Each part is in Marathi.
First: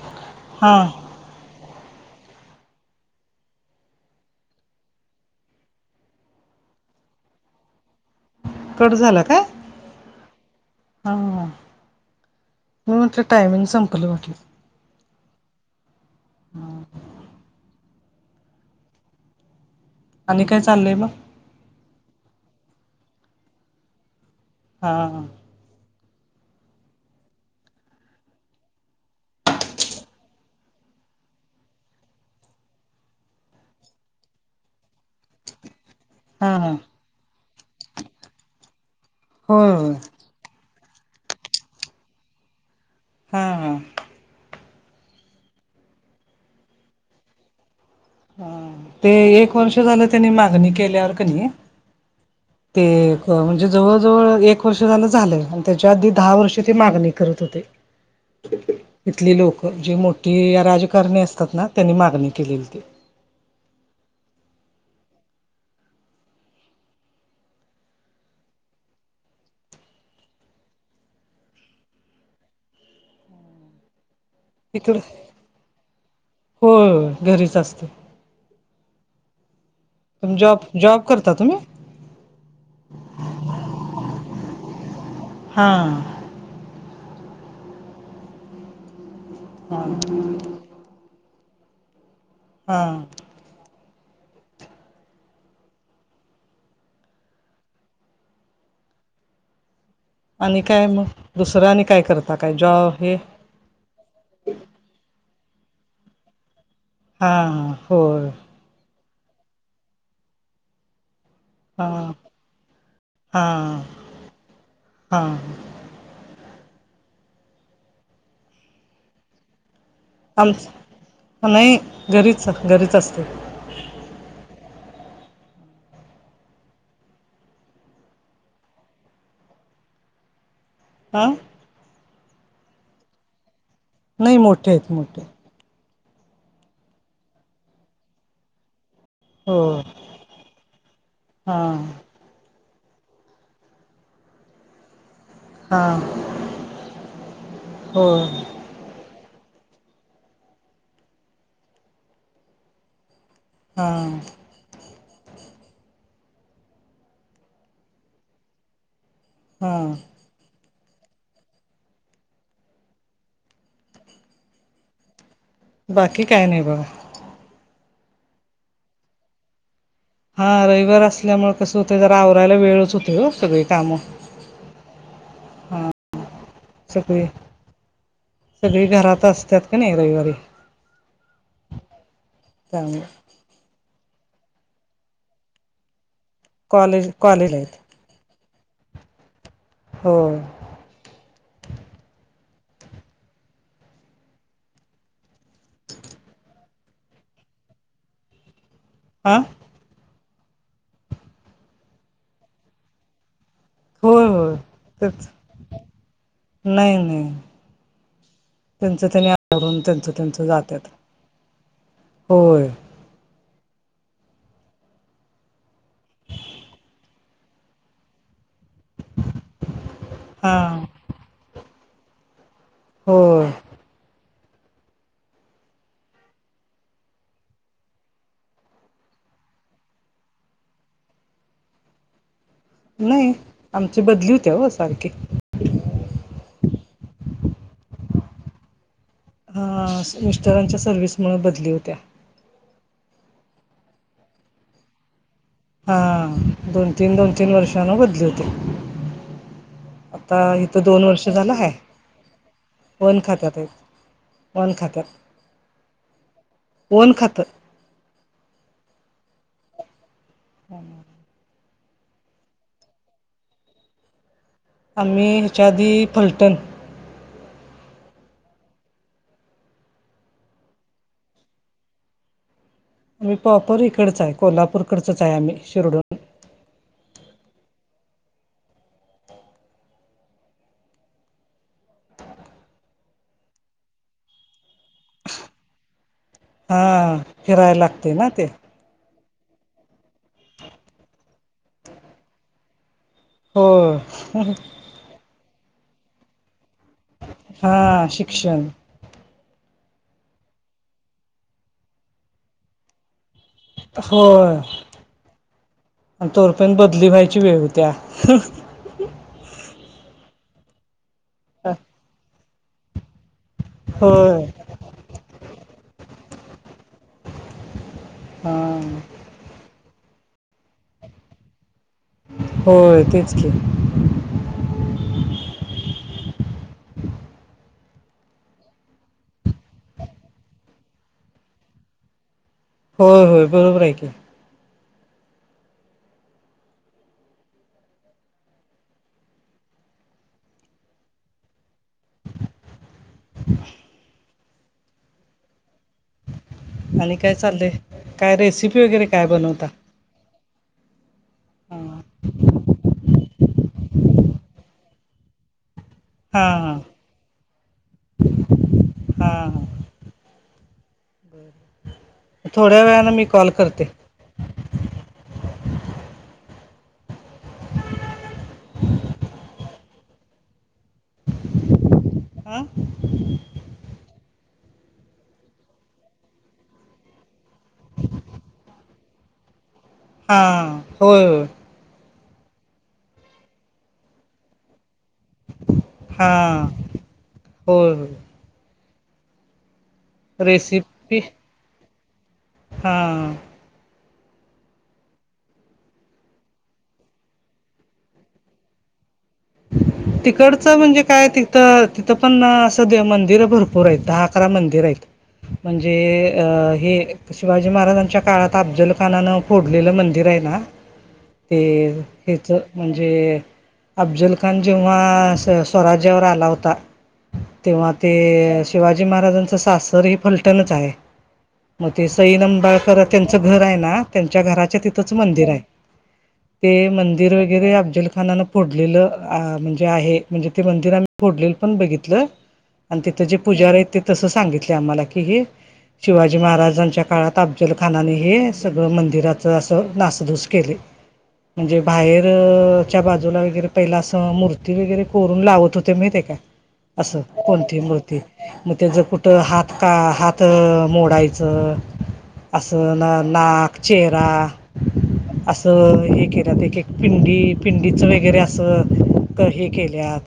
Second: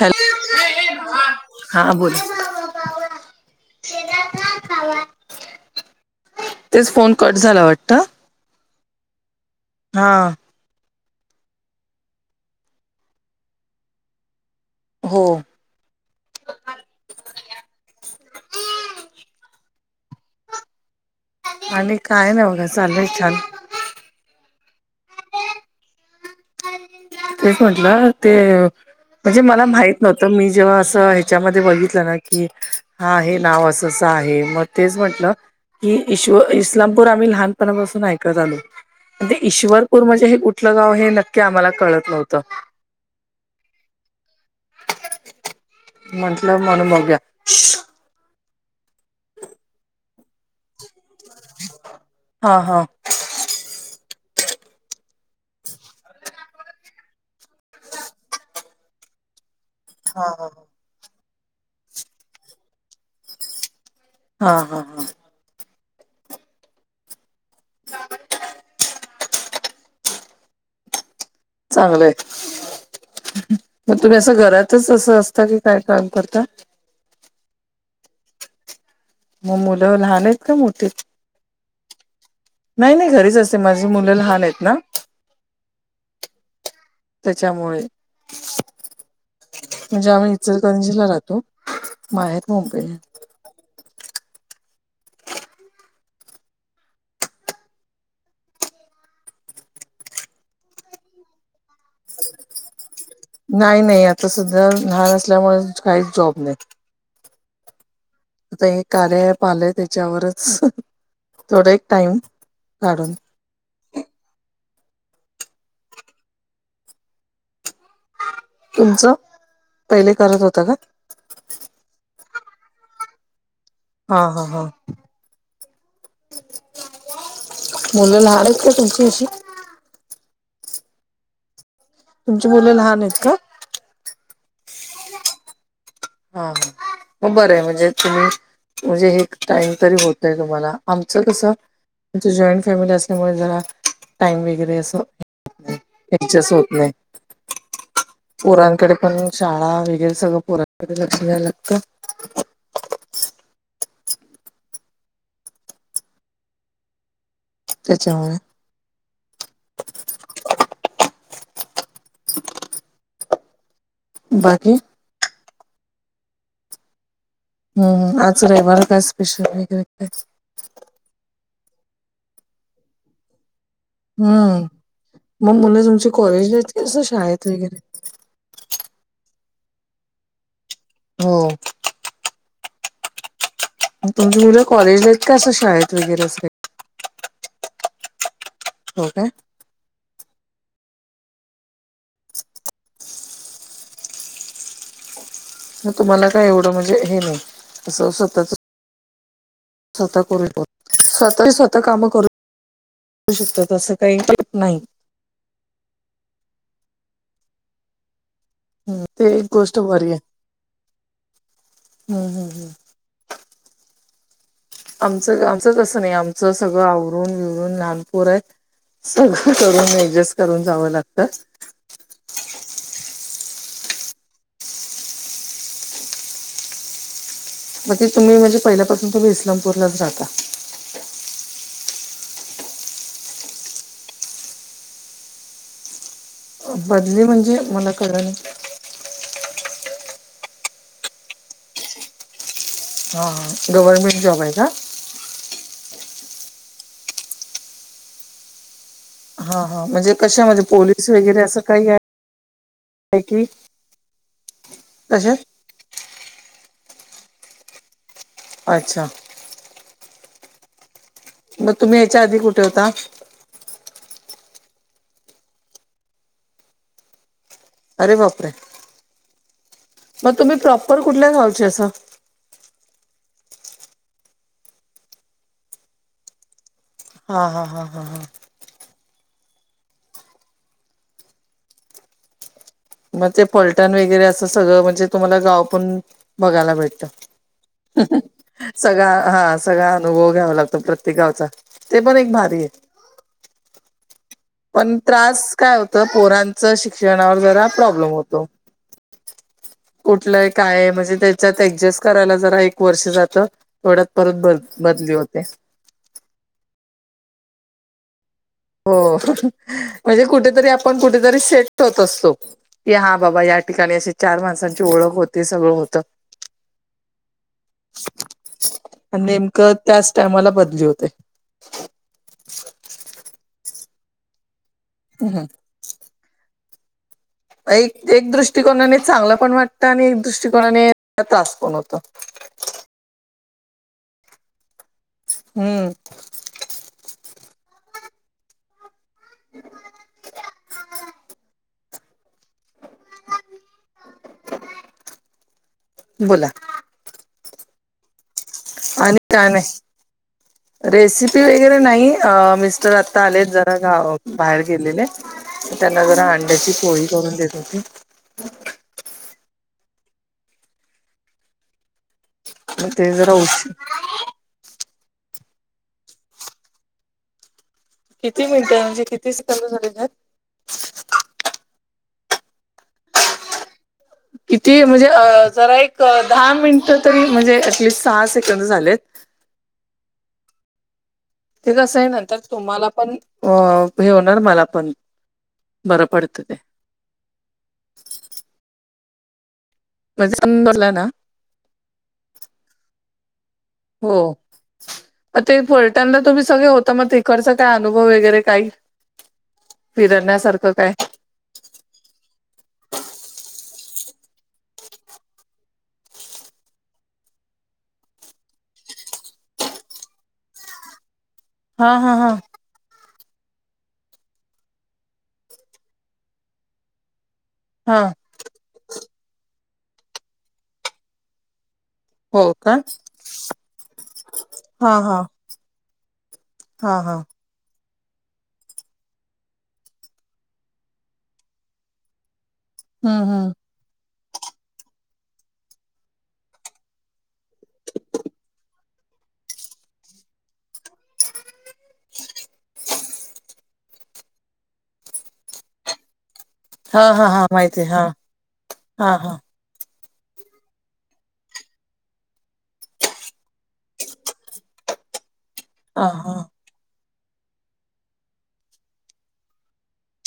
हॅ हां. हा बोल. [unintelligible] तेच फोन कट झाला वाटत. कट झाला का? हा. हां, फोनच टायमिंग संपलं वाटल. हो. [inaudible] आणि काय चाललंय मग? आणि काय नाही बघा चाललय छान. हा. तेच म्हटलं ते म्हणजे मला माहित नव्हतं, मी जेव्हा असं ह्याच्यामध्ये बघितलं ना की हा हे नाव असंं-असं आहे, मग तेच म्हंटलं कि ईश्व हा हा इस्लामपूर आम्ही लहानपणा पासून ऐकत आलो. पण ते होय होय ईश्वरपूर म्हणजे हे कुठलं गाव हे नक्की आम्हाला कळत नव्हतं. हम्म. म्हंटलं मला [unintelligible] द्या. ते एक वर्ष झालं त्यांनी मागणी केल्यावर क नी हा हा ते एक म्हणजे जवळ-जवळ एक वर्ष झालं- झालं, अन त्याच्या आधी दहा वर्षे ते मागणी करत होते. [inaudible] इथली लोकं जी हा मोठी हा राजकारणी असतात ना, त्यांनी मागणी केली होती. हा-हा-हां. [inaudible] चांगलंय. मग तुम्ही असं घरातच इकड असं असता की काय काम करता? होय घरीच असते. मग मुलं लहान आहेत का जॉब मोठी जॉब करता तुम्ही नाही मी घरीच असते, माझी मुलं लहान आहेत ना. हां. त्याच्यामुळे हा म्हणजे आम्ही इ पणजीला राहतो माहेर मुंबई हा आणि काय मग, दुसरं आणि काय करता काय जॉब- बिप नाही-नाही आता सध्या लहान असल्यामुळे काहीच जॉब नाही. हां हो. आता हे कार्य अँप आले त्याच्यावरच, थोड एक हां टाइम काढून. हां- हां. तुमचं, पहिले करत होता आमच का? नाही, घरीच-घरीच असते. हो हो हो. मुलं लहान आहेत का तुमची अशी? हां. तुमची मुले लहान हेत का? नई मोठे हेत मोठे. हा ह. म बरंय बरंय म्हणजे तुम्ही म्हणजे हे एक हो टाइम तरी होतय तुम्हाला. आमचं कस? हां आमची जॉईंट फॅमिली असल्यामुळे जरा टाइम वगैरे असं- होत नाही. हां एक्झेस होत नाही. हो पोरांकडे- म्हणून शाळा वगैरे सगळं पोरांकडे लक्ष द्यावं लागतं. हां. त्याच्यामुळे. हं. बाकी? बाकी काय नाही बाबा. हम्. आज रविवार काय स्पेशल [unintelligible] हां. रविवार असल्यामुळे कस होत जरा आवरायला वेळच होतोय हो सगळी कामं. हम्म. मग मुलं हा तुमची कॉलेजलाहेत? सगळी. सगळी घरात असत्यात का नाही रविवारी? हो. चांगलय. तुमची मुलं कॉलेजला आहेत क का असं शाळेत वगैरे अस? कॉलेज कॉलेजलायेत. हो का? हो. म तुम्हाला काय एवढं म्हणजे हे नाही. असं स्वतःच- हां? स्वतः करून. स्वतः स्वतः काम करून. होउ शकत. तसं काही होय होय [unintelligible] नाही. तेच नाही नाही. त्यांच त्यांनी ते एक गोष्ट आवरून त्यांच बरी आहे. त्यांच जात्यात. हम्म हो. हम्म आमचं आमचं तसं नाही. आमचं सगळं आवरून बिवरून लहान पोर आहेत. सगळं करून ऍडजेस्ट करून हां जावं लागत. हो. म ते तुम्ही म्हणजे पहिल्यापासून तुम्ही इस्लामपूरलाच राहता. नाही. आमची बदली होते ओ सारखी. बदली म्हणजे मला कळल नाही. हं. अस मिस्टरांच्या सर्व्हिसमुळे बदली होतेया. हा हा. गव्हर्नमेंट जॉब आहे का? हा. दोन तीन दोन तीन वर्षांन बदली होते. हा हा. म्हणजे कशामध्ये पोलीस वगैरे असं काही आहे? फोन की खात्यात ए. फोन खात्यात. कशात? फोन खातं. अच्छा. हं. मग तुम्ही याच्या आधी कुठे होता? आम्ही ह्याच्या आधी फलटण. अरे बापरे! मग तुम्ही प्रॉपर कुठल्या गावचे अस? आम्ही प्रॉपर इकडच आहे. कोल्हापूरकडचच आहे आम्ही शिरढोण. हा. हा. हा. हा. हा. म ते पलटण वगैरे असं सगळं म्हणजे तुम्हाला गाव पण- बघायला भेटतं. हां फिरायला लागते ना ते सगळा हा सगळा अनुभव घ्यावा लागतो प्रत्येक गावचा. ते पण एक भारी आहे. होय. पण त्रास काय होतं, पोरांच्या शिक्षणावर जरा हां प्रॉब्लेम होतो. शिक्षण कुठलं ये, काये, म्हणजे त्याच्यात ऍडजेस्ट करायला जरा एक वर्ष जातं. परत ब होय बदली होते आणि तोवर पण बदली व्हायची वेळ होत्या. हो म्हणजे कुठेतरी आपण कुठेतरी सेट होत असतो, की हा बाबा या एका वेळेस चार होय माणसांची ओळख होते सगळं होतं. हा आणि नेमकं त्याच टायमाला बदली होते. होय तेच की. ह हं एक एक दृष्टिकोनाने चांगलं पण वाटतं आणि एक दृष्टिकोनाने त्रास पण होतो. होय होय बरोबर आहे की. हम्म [unintelligible] [inaudible] [unintelligible] बोला. आणि काय चाललंय? काय रेस आणि काय नाहीं रेसी पी वगैरे हा नाही, मिस्टर आता आलेत जरा गाव बाहेर गेलेले. त्यांना जरा अंड्याची हा पोळी करून देत होते. हा थोड्या मग वेळने ते मी जरा कॉल उशी करते. किती मिळतं म्हणजे किती सेकंद झालेले आहेत. हा [inaudible] किती म्हणजे जरा एक दहा मिनटं तरी म्हणजे ऍटलिस्ट सहा सेकंद झालेत. हा होय होय. ते कसं आहे नंतर तुम्हाला पण हे होणार मला पण. बरं हा पडतं ते. होय म्हणजे समजला ना रेसिपी हा हो. अं ते फलटानला तुम्ही सगळे होता, मग तिकडचा काय अनुभव वगैरे काही. तिकडचं म्हणजे काय ते तेतं तिथं पण सध्या मंदिरं भरपूर आहेत.. दहा अकरा मंदिर आहेत म्हणजे अं हे शिवाजी महाराजांच्या काळात अफ्जल खानानं फोडलेलं मंदिर आहे ना [inaudible] ते हा हा हेचं म्हणजे अफ्जल खान जेव्हा स्वराज्यावर आला होता, तेव्हा हा ते शिवाजी महाराजांचं सासर ही फलटणच आहे. मग ते सई हो का नींबाळकर त्यांचं घर आहे ना, त्यांच्या घराच्या हा तिथंच हा. मंदिर आहे. ते हा हा मंदिर वगैरे अफजल खानानं फोडलेलं म्हणजे आहे म्हणजे ते मंदिर आम्हि फोडलेल पण बघितलं, आणि तिथ हम्म जे हम्म पूजारी आहेत ते तसं सांगितलं आम्हाला की हे शिवाजी महाराजांच्या काळात अफ्जल खानाने हे सग मंदिराचं असं नासधूस केले. म्हणजे बाहेरच्या बाजूला वगैरे पहिला असं मूर्ती वगैरे कोरून लावत होते माहिती हाय काय. हा असं हा हा कोणती माहिती आहे हा मूर्ती मग त्या ज हा कुठं हात का हात मोडायचं अस ना नाक चेहरा अस तर हा हा हे केल्यात एक- एक पिंडी पिंडीचं वगैरे असं तर हे केल्यात.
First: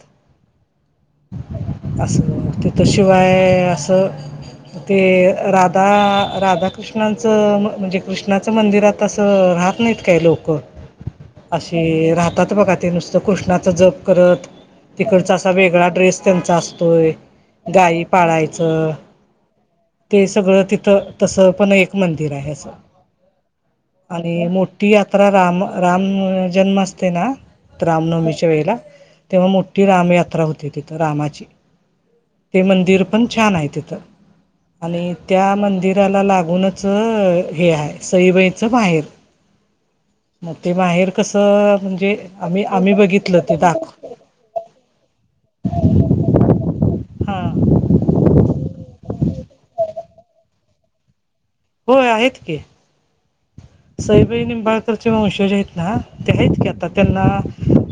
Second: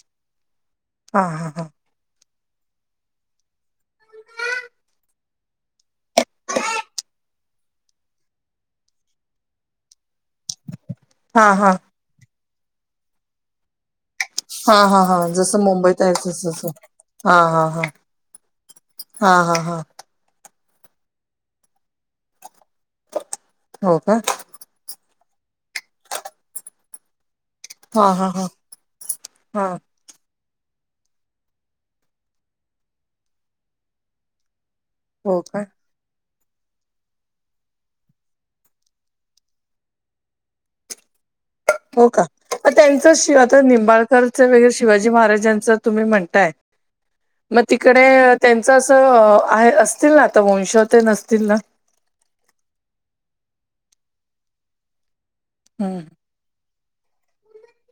हा -हा - हा. असं तिथशिवाय असं ते राधा -राधा कृष्णाचं म्हणजे कृष्णाचं मंदिरात असं राहत नाहीत काय लोक हा हा असे राहतात बघा ते नुसतं कृष्णाचं जप करत. हा हा हा तिकडचा असा जसं वेगळा मुंबईत आहे ड्रेस तसं त्यांचा तसं. असतोय हा हा हा गाई पाळायचं. हा - हा - हा. ते सगळं तिथं तसं पण एक मंदिर आहे. असं हो का आणि मोठ ती यात्रा राम- राम जन्म असते ना हा हा हा रामनवमीच्या वेळेला तेव्हा हा मोठी रामयात्रा होती. तिथं रामाची ते मंदिर पण छान आहे तिथं आणि हो त्या का मंदिराला लागूनच हे आहे. सईबाईचं माहेर मग ते माहेर कसं हो म्हणजे का आम्ही मग आम्ही त्यांचं शि बघितलं ते दाक [inaudible] शिवाजी महाराजांचं तुम्ही म्हणताय हा मग तिकडे त्यांच अस आहे असतील ना आता वंश ते नसतील ना. होय आहेत की. सईबाई निंबाळकरचे वंशज आहेत ना हम्म ते आहेत की आता त्यांना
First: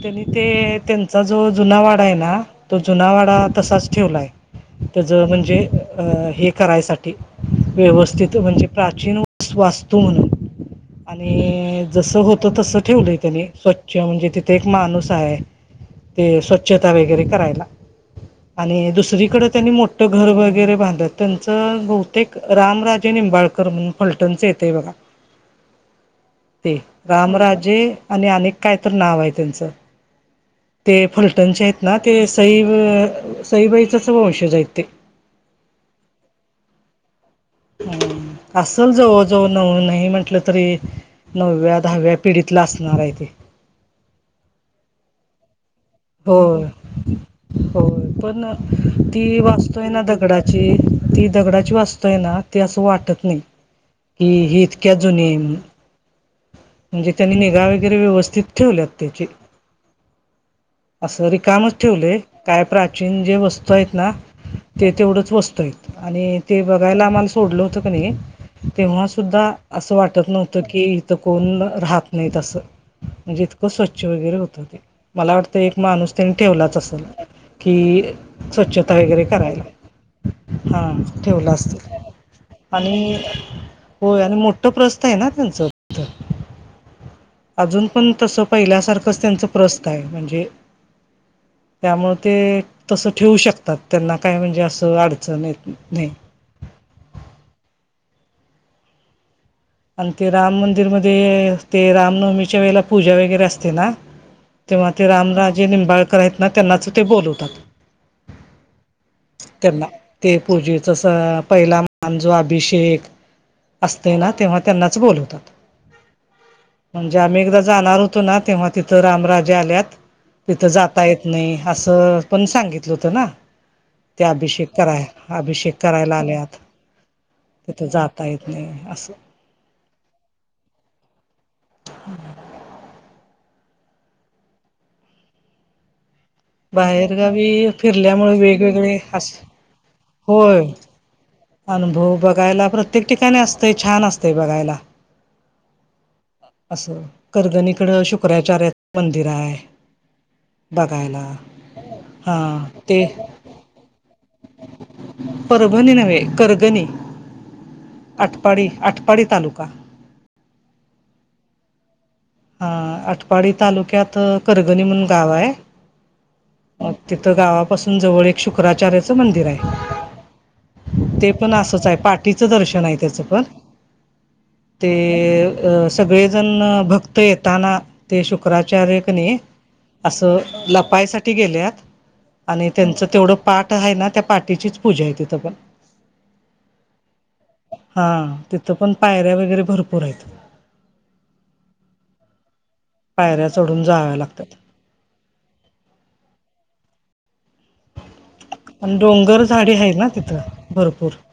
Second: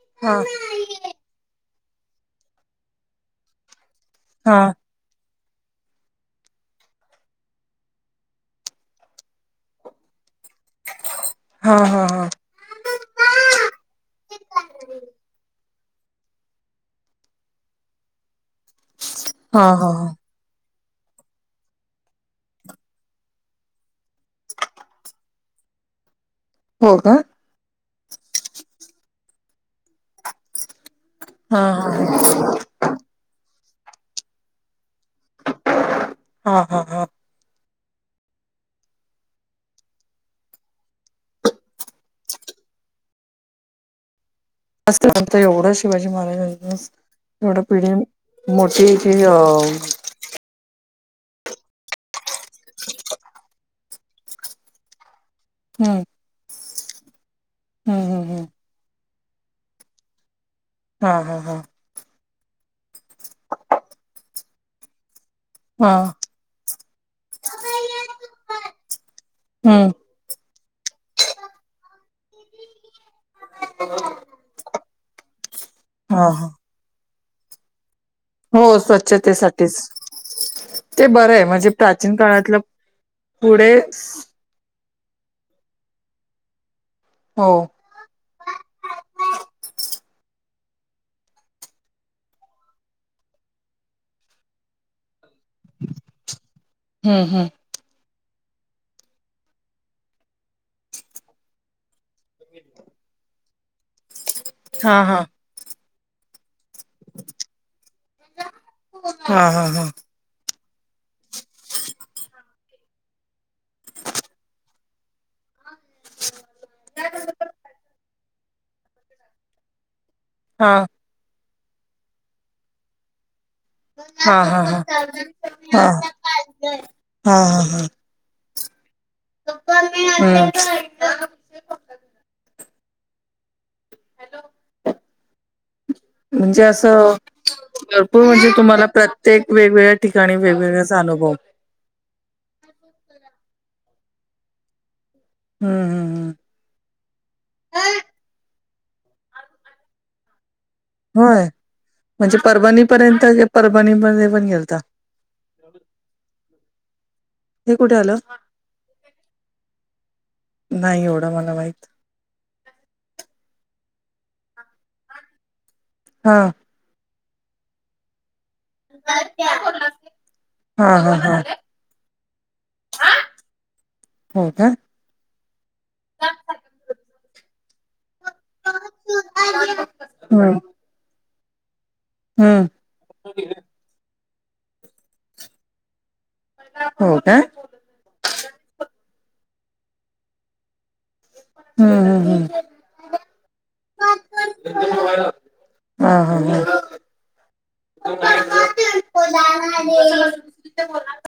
त्यांनी हा ते त्यांचा जो जुना वाडा आहे ना. तो जुना वाडा तसाच ठेवलाय. हा. त्याचं म्हणजे हे करायसाठी व्यवस्थित म्हणजे प्राचीन वास्तू म्हणून हा आणि हा जसं हा होत तस ठेवलंय त्यानी. स्वच्छ म्हणजे तिथे एक माणूस आहे. ते स्वच्छता वगैरे करायला. आणि दुसरीकडे हा त्यांनी हा मोठं हा घर वगैरे बांधत त्यांचं बहुतेक रामराजे निंबाळकर म्हणून फलटणचं येतय बघा. ते हो का रामराजे आणि आणि एक काय तर नाव आहे. त्यांचं ते हा फलटणचे आहेत हा ना. हा ते सई सईबाईचच वंशज आहेत ते. हा -हा - हा. असल जवळ -जवळ नऊ नाही म्हंटलं तरी नवव्या दहाव्या पिढीतला असणार आहे ते. [unintelligible] एवढं शिवाजी होय महाराजांच अस एवढ पिढी होय पण मोठी ती आ. जी ती दगडाची वास्तू आहे ना ती असं वाटत नाही. कि हे इतक्या जुनी आहे. हम्म. म्हणजे त्यांनी निगा वगैरे हम्म हम्म व्यवस्थित हम्म ठेवल्यात त्याची हा असं हा हा रिकामच ठेवले काय प्राचीन जे वस्तू आहेत ना. ते तेवढंच वस्त हा आणि ते बघायला आम्हाला सोडलं होतं क नाही, तेव्हा सुद्धा हम्म असं वाटं त नव्हतं की इथं कोणं राहत नाहीत आसं म्हणजे इतकं स्वच्छ वगैरे होतं ते, मला वाटतं तो एक माणूस हा त्यांनी हा ठेवलाच असलं... की हो स्वच्छता वगैरे करायला स्वच्छतेसाठीच ते हा बरं आहे ठेवला म्हणजे असलं... प्राचीन काळातलं आणि... पुढे होय आणि मो ठ प्रस्तय ना तुमच.... हो अजून पण तसं पहिल्यासारखंच त्यांचं प्रस्तय म्हणजे त्यामुळ ते तसं ठेवू शकतात त्यांना काय म्हणजे असं अडचण येत नाही हम्म हम्म अनं ते राम मंदिरमध्ये ते रामनवमीच्या वेळेला पूजा वगैरे असते ना तेव्हा हा ते हा रामराजे निंबाळकर आहेत ना त्यांनाच ते बोलवतात. हा हा त्यांना हा ते पूजेचं सगळा पहिला मान जो अभिषेक... असते ना तेव्हा त्यांनाचं बोलवतात.... म्हणजे आम्ही एकदाचं जाणार होतो ना तेव्हा तिथं रामराजे आल्यात, तिथं हा जात ता येत नाही असं पण सांगितलं होत ना ते हा हा हा हा अभिषेक कराय अभिषेक हा करायला आल्यात, हा हा हा तिथं जात ता येत नाही, असं [unintelligible] हम् ह [inaudible] म्हणजे असं, बाहेरगावी भरपूर फिरल्यामुळे म्हणजे तुम्हाला वेगवेगळे अस प्रत्येक वेगवेगळ्या ठिकाणी होय वेगवेगळ्या चा अनुभवं अनुभव बघायला प्रत्येक ठिकाणी असतय छान असतय बघायला हम हम असं करगनीकडं शुक्राचार्याच मंदिर आहे बघायला होय हा म्हणजे परभणी ते.... पर्यंत परभणी मध्ये पण गेलता परभणी नव्हे करगनी.... हे कुठे आलं आटपाडी आटपाडी तालुका नाही एवढं मला माहित हा आटपाडी तालुक्यात करगणी म्हणून गाव आहे हां अ तिथं गावापासून जवळ एक शुक्राचार्याचं मंदिर आहे हा हा ते हा पण असंच आहे पाठीचं दर्शन आहे त्याचं पण हो का ते अ सगळेजण भक्त येताना ते शुक्राचार्य क नही असं हम्म लपायसाठी गेल्यात हम्म आणि त्यांचं तेवढं पाठ हाय ना त्या पाठीचीच पूजाय तिथं पण हो का हम्म हा तिथं पण पायऱ्या वगैरे भरपूरं आहेत हम्म हम् हम् पायऱ्या चढून जाव्या लागतात [unintelligible] हा हा हा अनं डोंगर झाडी हाय ना तिथं भरपूर